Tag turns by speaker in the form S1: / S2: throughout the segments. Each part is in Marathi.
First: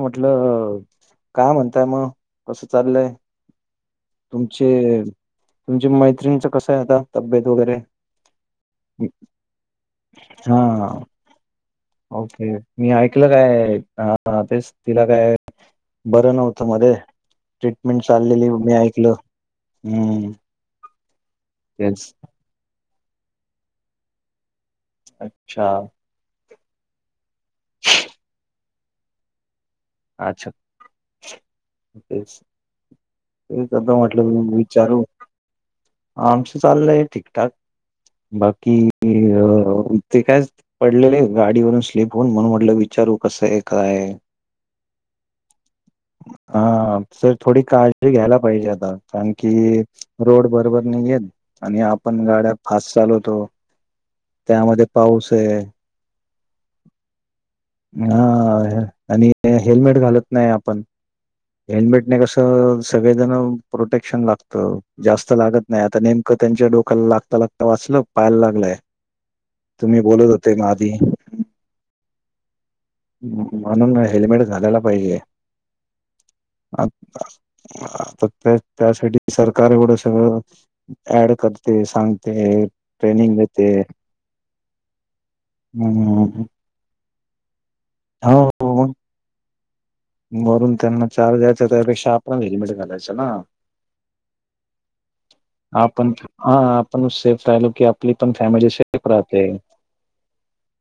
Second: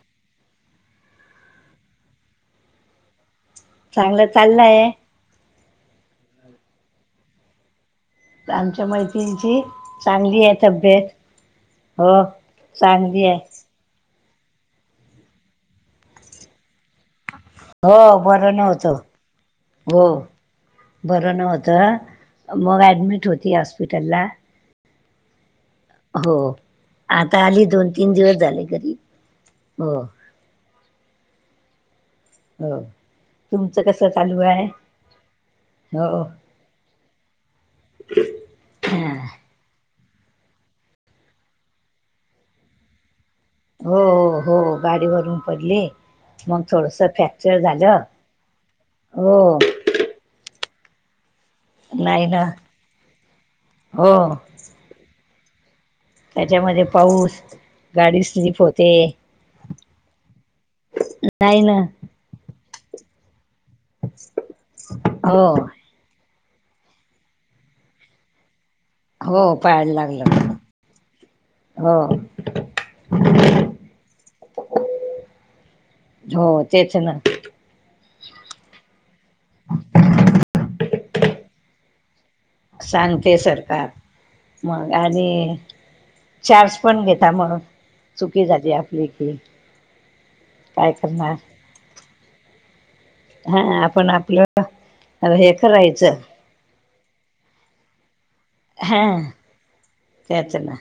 S1: म्हटलं काय म्हणताय मग कसं चाललंय.
S2: चांगलं
S1: तुमचे
S2: चाललंय
S1: तुमच्या मैतिणच कस आहे आता तब्येत वगैरे.
S2: आमच्या मैत्रीणीची चांगली आहे
S1: हा
S2: तब्येत. हो
S1: ओके मी
S2: चांगली
S1: ऐकलं
S2: आहे
S1: काय. ह तेच तिला काय बरं नव्हतं मध्ये ट्रीटमेंट
S2: हो
S1: चाललेली
S2: बरं
S1: मी
S2: नव्हतं
S1: ऐक
S2: हो बरं नव्हतं.
S1: तेच
S2: मग ॲडमिट होती हॉस्पिटलला.
S1: अच्छा
S2: हो आता आली दोन तीन दिवस झाले घरी हो.
S1: अच्छा तेच
S2: हो
S1: तेच
S2: तुमचं
S1: आता
S2: कसं
S1: म्हटलं
S2: चालू आहे
S1: विचारू
S2: हो
S1: आम चाललंय ठीकठाक बाकीे
S2: हां
S1: ते काय पडले गाडीवरून स्लीप होऊन म्हणून म्हटलं विचारू कसं आहे. काय
S2: हो
S1: आहे.
S2: हो हो गाडीवरून पडली. मग
S1: हा
S2: थोडंसं
S1: तर
S2: फ्रॅक्चर
S1: थोडी
S2: झालं
S1: काळजी घ्यायला पाहिजे आता कारण
S2: हो
S1: की रोड बरोबर नाही आहेत आणि आपण
S2: नाही ना
S1: गाड्या फास्ट चालवतो
S2: हो
S1: त्यामध्ये पाऊसय.
S2: त्याच्यामध्ये पाऊस गाडी
S1: हा
S2: स्लिप होते
S1: आणि ते हेल्मेट घालत नाही आपण.
S2: नाही ना
S1: हेल्मेटने कसं सगळेजण प्रोटेक्शन लागतं जास्त
S2: हो
S1: लागत नाही आ तर नेमकं त्यांच्या डोक्याला लागता लागता वाचल पायाला लागलंय.
S2: हो पाळायला
S1: तुम्ही बोलत
S2: लागलं
S1: होते मग आधी.
S2: हो
S1: म्हणून हेल्मेट घालायला पाहिजे
S2: हो तेच ना
S1: त्या त्यासाठी सरकार एवढं सगळं ऍड करते सांग
S2: सांगते सरकार मग आणि
S1: हम्म.
S2: चार पण घेता म्हणून
S1: हो,
S2: चुकी झाली
S1: हो.
S2: आपली की
S1: वरून
S2: काय
S1: त्यांना
S2: करणार
S1: चार्ज द्यायचा त्यापेक्षा आपण हेल्मेट घालायचं ना.
S2: हा आपण आपलं अर हे
S1: आपण
S2: करायचं.
S1: हा आपण सेफ राहिल की मी पण फॅमिली
S2: हा
S1: सेफ राहते.
S2: तेच ना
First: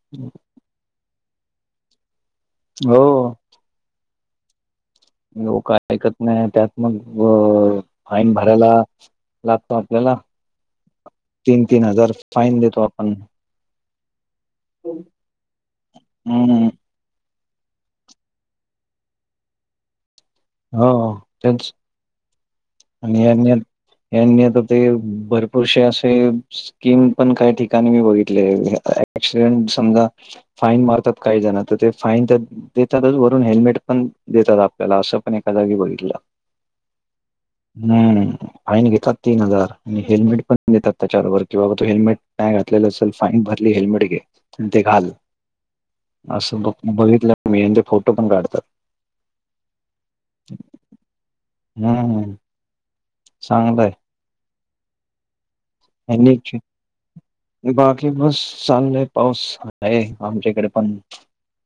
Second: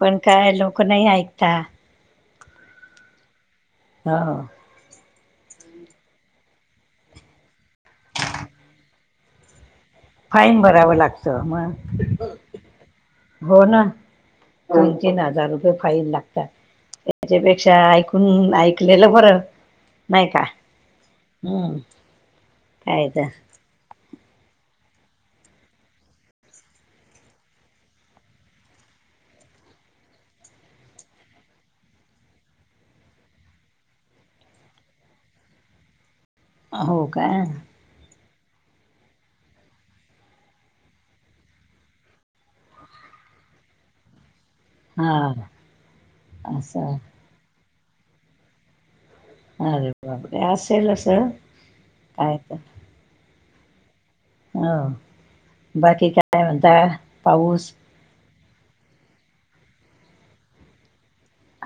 S2: पण काय लोक नाही ऐकता.
S1: हो
S2: हो
S1: लोक ऐकत नाही अन् त्यात मग फाईन भरायला लागतो आपल्याला
S2: फाईन भरावं लागतं
S1: तीन
S2: मग
S1: तीन हजार फाईन देतो आपण.
S2: हो ना तीन तीन हजार रुपये फाईन लागतात.
S1: हम्म.
S2: त्याच्यापेक्षा ऐकून ऐकलेलं बर नाही का.
S1: हो हो तेच.
S2: हम्म काय
S1: आणि
S2: तर
S1: [unintelligible] यांनी आता ते भरपूरसे असे स्कीम पण काही ठिकाणी मी बघितले ऑक्सिडेंट समजा फाईन मारतात काही जण तर ते फाईन त देतातच वरून हेल्मेट पण देतात आपल्याला असं पण एका जागी बघितलं.
S2: हो काय
S1: हम्म फाईन घेतात तीन हजार आणि हेल्मेट पण देतात त्याच्यारोबर कि बाबा तू हेल्मेट नाय घातलेला असल फाईन भरली हेल्मेट घे. ते घाल
S2: हा
S1: असं बघ बघितलं मी यांचे फोटो पण काढतात.
S2: अरे बापरे असेल अस
S1: हम्म, चांगलंय
S2: हो, बाकी
S1: यांनी
S2: काय म्हताय पाऊस
S1: बाकी बस चाललय पाऊस आहे आमच्याइकडे पण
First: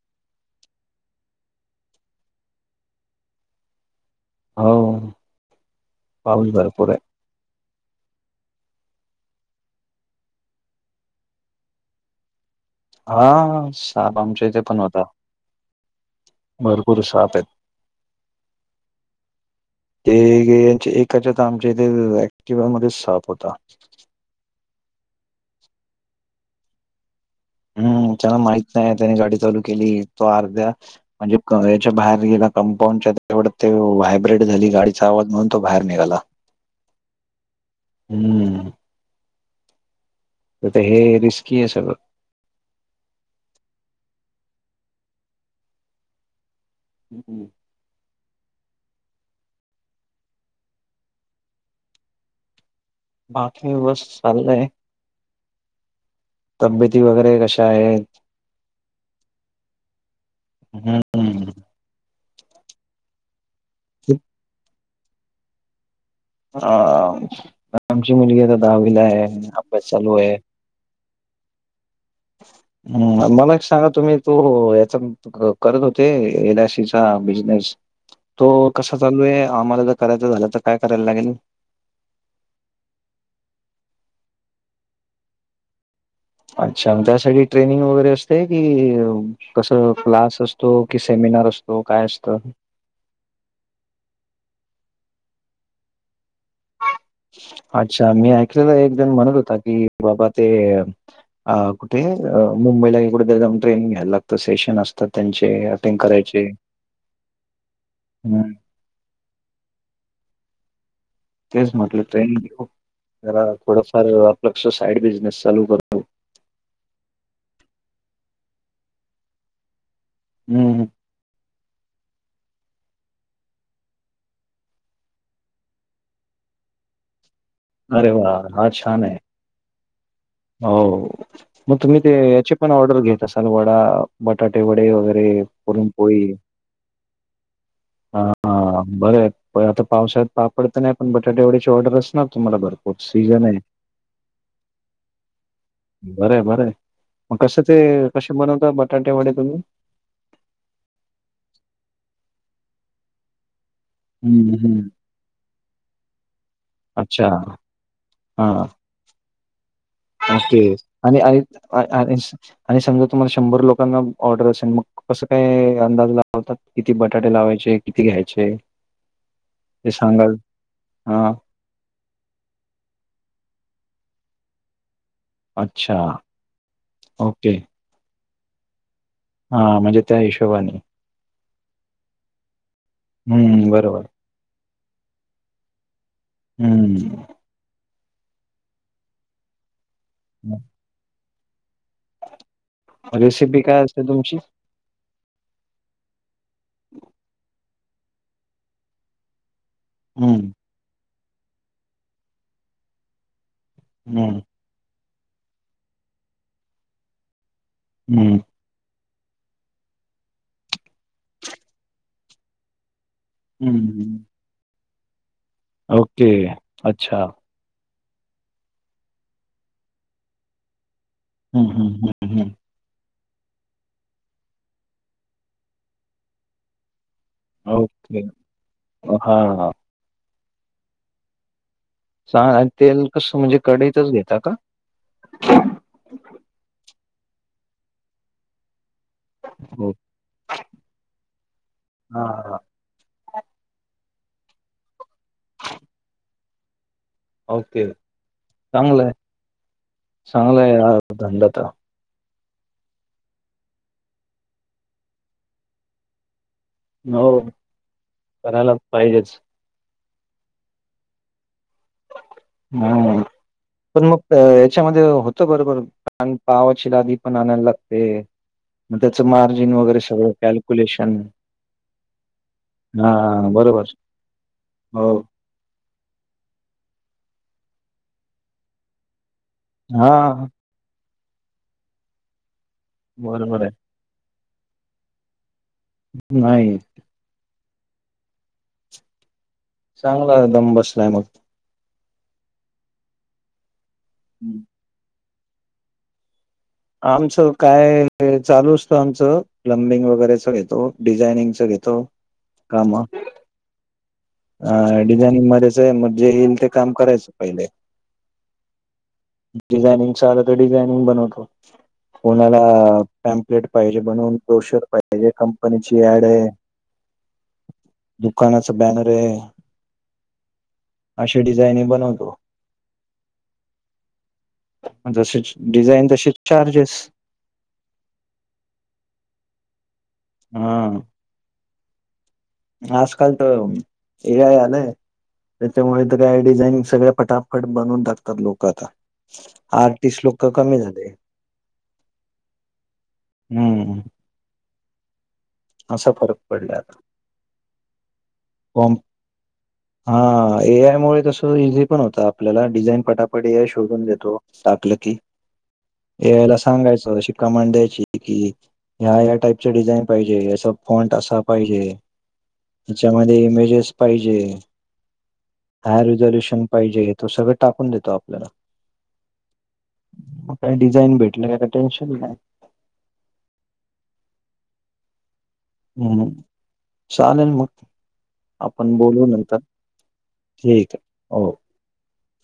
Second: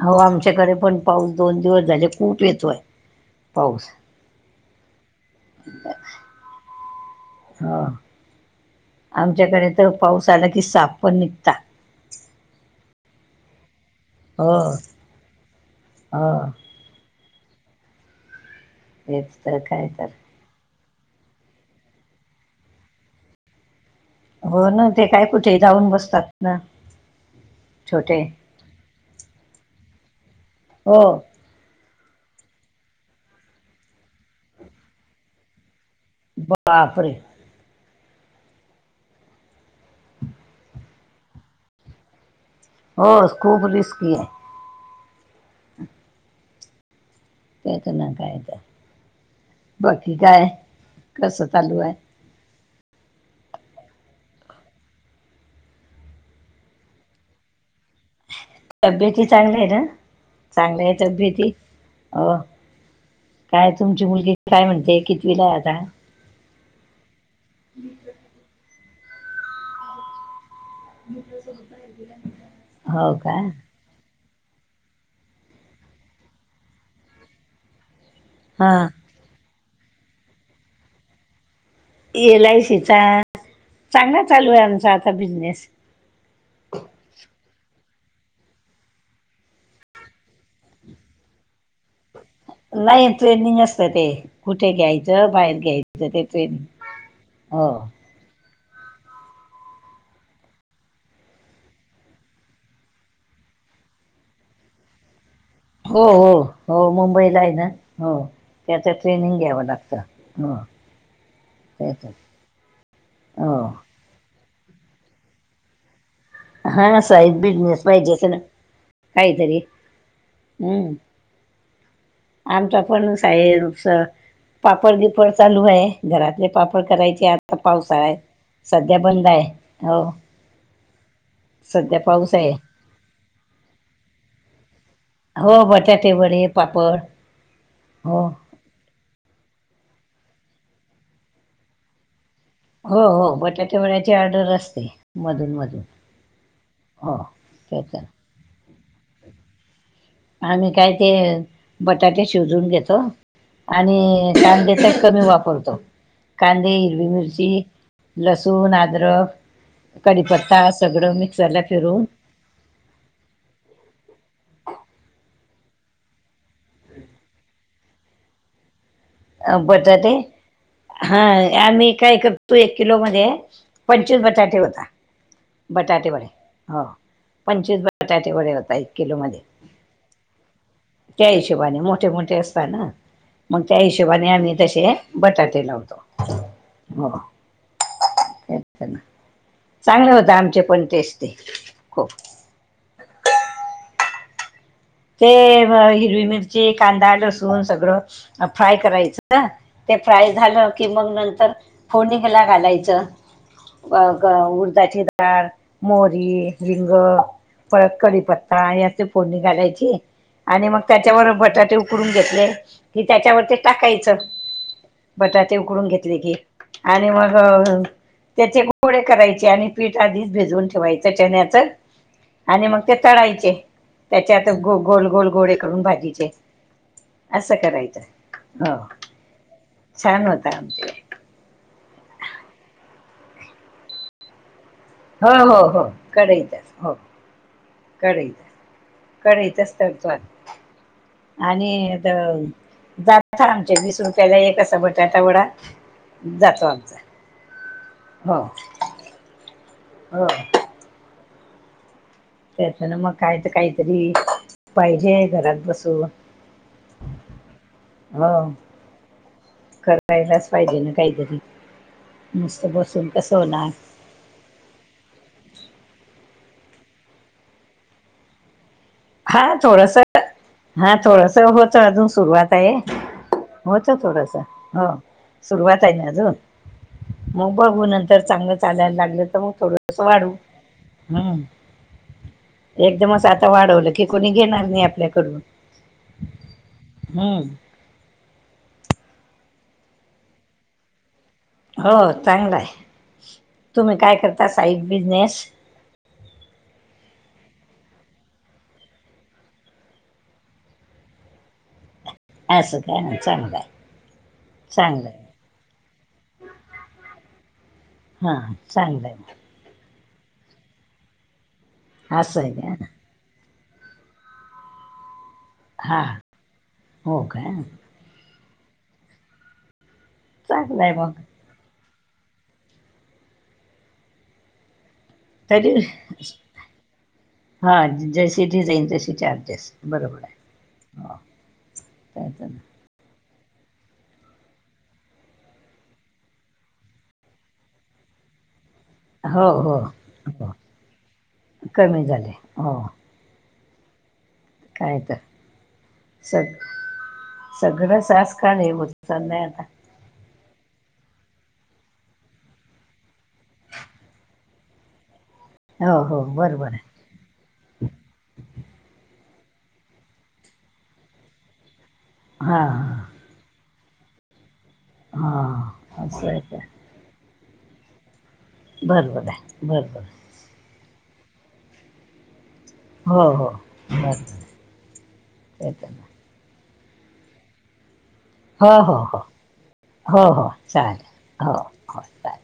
S2: हो आमच्याकडे पण पाऊस दोन दिवस झाले खूप येतोय पाऊस.
S1: होव, पाऊस भरपूरय
S2: हो आमच्याकडे तर पाऊस आला की साप पण निघता.
S1: हा, साप आमच्या
S2: हो
S1: इथे पण होता
S2: हो
S1: भरपूर साप आहेत.
S2: तेच तर काय तर
S1: ते चे एक त्याच्यात आमच्या इथे ऍक्टिवा मध्ये साप होता.
S2: हो ना ते काय कुठे जाऊन बसतात ना
S1: हम्म,
S2: छोटे
S1: त्याला माहित नाही त्यानी गाडी चालू केली तो अर्ध्या
S2: हो.
S1: म्हणजे याच्या बाहेर गेला कंपाऊंडच्या तेवढं ते व्हायब्रेट झाली गाडीचा आवाज म्हणून तो बाहेर निघाला.
S2: बापरे.
S1: हम्म. ते हे रिस्की आहे सगळं.
S2: हो खूप रिस्की आहे.
S1: [inaudible]
S2: त्याच ना काय तर बाकी काय कसं चालू आहे.
S1: बाकी व्यवस्थित चाललंय. तब्येती वगैरे कशा आहेत?
S2: तब्येती चांगल्या आहे ना चांगले आहे तब्येत
S1: हम्म.
S2: हो काय तुमची मुलगी काय म्हणते कितवीलाय आता.
S1: आ, आमची मुलगी आता दहावीला आहे अभ्यास चालू आहे.
S2: म [unintelligible]
S1: हम्, मला एक सांगा तुम्ही तो याचा करत होते एलआयसी सीचा बिजनेस तो
S2: हां
S1: कसा चालू आहे आम्हाला जर करायचं झालं तर काय करायला लागेल?
S2: एल आय सीचा चांगला चालू आहे आमचा आता बिझनेस.
S1: अच्छा! त्यासाठी ट्रेनिंग वगैरे असते की कसं क्लास असतो कि सेमिनार असतो. तो काय असतं.
S2: नाही ट्रेनिंग असत ते कुठे घ्यायचं बाहेर घ्यायचं ते ट्रेनि
S1: अच्छा! मी ऐकलेला एक जण म्हणत होता की बाबा ते अ कुठे अ मुंबईला कुठेतरी जाऊन ट्रेनिंग घ्यायला लागतं सेशन असतात त्यांचे. अटेंड
S2: हो, हो,
S1: करायचे.
S2: हो, मुंबईला आहे ना हो
S1: हं,
S2: त्याचं ट्रेनिंग घ्यावं लागतं.
S1: तेच म्हटलं
S2: त्याचं
S1: ट्रेनिंग जरा
S2: हो
S1: थोडफार कसं साइड बिजनेस चालू करतो.
S2: हा साईड बिझनेस पाहिजे की नाय काहीतरी.
S1: हं, हं.
S2: हम्म, आमचा पण सा, पापड बीपड चालू आहे घरातले पापड करायचे आ आता पावसाळा
S1: अरे
S2: य
S1: वाह! हा
S2: सध्या
S1: छान
S2: बंद आहे. हो-
S1: हो मग तुम्ही
S2: सध्या
S1: ते
S2: पाऊस आहे.
S1: याची पण ऑर्डर घेत असाल वडा बटाटे वडे वगैरे ते
S2: हो बटाटे
S1: पुरणपोळी
S2: वडे पापड
S1: ह
S2: हो
S1: हा बरं, पण आता पावसाळ्यात पापड तर नाही पण बटाट्या एवढ्याची ऑर्डरच ना. तुम्हाला भरपूर
S2: हो हो
S1: सीजन आहे,
S2: बटाटे वड्याची ऑर्डर असते मधून मधून
S1: बर, बरं
S2: हो
S1: मग कस ते
S2: त्याच
S1: कसे बनवता बटाटे वाडे तुम्ही?
S2: आम्ही काय ते बटाटे शिजून घेतो. आणि
S1: हं,
S2: कांदे
S1: हं.
S2: त्यात कमी वापरतो. कांदे, हिरवी
S1: अच्छा.
S2: मिरची,
S1: हां,
S2: लसूण, अदरक
S1: ओके आणि
S2: फिरून
S1: आणि समजा तुम्हाला शंभर लोकांना ऑर्डर असेल मग. कसं काय अंदाज लावतात किती बटाटे लावायचे किती घ्यायचे ते
S2: बटाटे
S1: सांगाल?
S2: हा.
S1: हां,
S2: आम्ही काय करतो एक किलो मध्ये पंचवीस बटाटे होता.
S1: अच्छा.
S2: बटाटे वडे हो
S1: ओके.
S2: पंचवीस बटाटे वडे होता एक किलो मध्ये
S1: हा म्हणजे त्या हिशोबानी
S2: त्या हिशोबाने मोठे मोठे असत ना मग
S1: हं,
S2: त्या
S1: बरोबर.
S2: हिशोबाने आमही तसे बटाटे लावतो.
S1: हम्म.
S2: चांगले होत आमचे पण तेच ते खूप
S1: रेसिपी काय असते तुमची?
S2: ते हिरवी मिरची कांदा लसून सगळं फ्राय करायचं. ते फ्राय
S1: हं,
S2: झालं की मग नंतर फोनिकला घालायचं.
S1: हं,
S2: अ उरधाची डाळ मोरी लिंग परत
S1: हं,
S2: कडीपत्ता का यात फोडणी घालायची आणि मग त्याच्यावर बटाटे उकडून घेतले. कि त्याच्यावरती टाकायचं.
S1: हं.
S2: बटाटे उकडून घेतले
S1: ओके.
S2: की आणि
S1: अच्छा.
S2: मग त्याचे गोडे करायचे आणि पीठ आधीच भिजून ठेवायचं चण्याच
S1: हं, हं, हं, हं.
S2: आणि मग ते तळायचे त्याच्या आत ग गोल गोल गोडे करून भाजीचे असं करायचं
S1: ओके.
S2: हो
S1: हां.
S2: छान होत आमच्या
S1: सां आणि तेल कस म्हणजे कढतच घेता का?
S2: हो हो काढायचा हा कढईतच. कढईतच
S1: हो.
S2: तळतो आता आणि
S1: हां, हां.
S2: आता आमच्या वीस रुपयाला एक असा बटाटा वडा जातो आमचा
S1: ओके
S2: हो
S1: चांगलंय
S2: हो
S1: चांगलाय धंदात.
S2: त्यात ना मग काय तर काहीतरी पाहिजे आहे घरात बसून.
S1: हो
S2: हो
S1: करायला पाहिजेच.
S2: करायलाच पाहिजे ना काहीतरी मुस्त बसून
S1: हं.
S2: कसं होणार.
S1: पण मग याच्यामध्ये होत बरोबर पावाची लादीी पण आणायला लागते. मग त्याचं
S2: हा
S1: मार्जिन
S2: थोडस
S1: वगैरे सगळं
S2: हा
S1: कॅल्क्युलेशन.
S2: थोडस होत अजून सुरुवात आहे.
S1: हां, बरोबर.
S2: होतं थोडंसं हो. सुरुवात आहे ना अजून मग बघू नंतर चांगलं चालायला लागलं तर मग थोड. स
S1: हा
S2: वाढ हम् एकदमच आता
S1: बरोबर आहे
S2: वाढवलं. कोणी घेणार नाही आपल्याकडून
S1: नाही.
S2: हा.
S1: चांगला दम बसलाय मग
S2: हो चांगला आहे तुम्ही काय करता
S1: हं.
S2: साईड बिजनेस
S1: आमचं काय चालू असत आमचं. प्लंबिंग वगैरेच येतो डिझायनिंगच घेतो.
S2: असं काही नाही मग चांगलं आहे.
S1: अ
S2: चांगलं आहे.
S1: डिझायनिंग मध्येच आहे मग जे येईल ते काम करायचं पहिले.
S2: हा चांगलं आहे म
S1: डिझायनिंग च आलं तर डिझायनिंग बनवतो
S2: असं आहे
S1: कोणाला?
S2: का?
S1: टॅम्पलेट पाहिजे बनून प्र्रोशर पाहिजे कंपनीची
S2: हा
S1: ऍड आहे.
S2: हो का?
S1: दुकानाच बॅनर आहे.
S2: चांगलंय बघ.
S1: अशी डिझाईन बनवतो. तसेच
S2: तरी
S1: डिझाईन तसेच चार्जेस
S2: हा जशी त जाईन तशी चार्जेस बरोबर आहे
S1: हा
S2: हो. काच ना.
S1: आजकाल तो एआय आले. त्याच्यामुळे तर काय डिझाईनिंग सगळं फटाफट बनवून टाकतात लोक आता.
S2: हो हो
S1: आर्टिस्ट लोक
S2: हो
S1: कमी झाले.
S2: कमी झाले हो
S1: हम्म
S2: काय तर
S1: असा फरक पडला आता
S2: सगळं सास काल ब
S1: कॉम
S2: नाही आता
S1: हा एआय मुळे तसं इझी पण होत आपल्याला डिझाईन पटापट एआय शोधून देतो. टाकलं की
S2: हो हो
S1: एआया याला
S2: बरोबर आहे.
S1: सांगायचं शिक कमांड द्यायची की ह्या ह्या टाईपच डिझाईन पाहिजे याचा फॉंट असा पाहिजे.
S2: हा
S1: त्याच्यामध्ये इमेजेस पाहिजे
S2: हा
S1: हायर रिझोल्युशन पाहिजे तो सगळं टाकून देतो आपल्याला
S2: बरं बरं आहे बरं बरं
S1: काय डिझाईन भेटलं का टेन्शन नाही.
S2: हो हो चालतंय
S1: हम्म चालेल मग
S2: हो हो
S1: आपण
S2: हो
S1: बोलू नंतर.
S2: हो हो
S1: ठीक आहे
S2: चालेल
S1: ओके
S2: हो हो चालेल.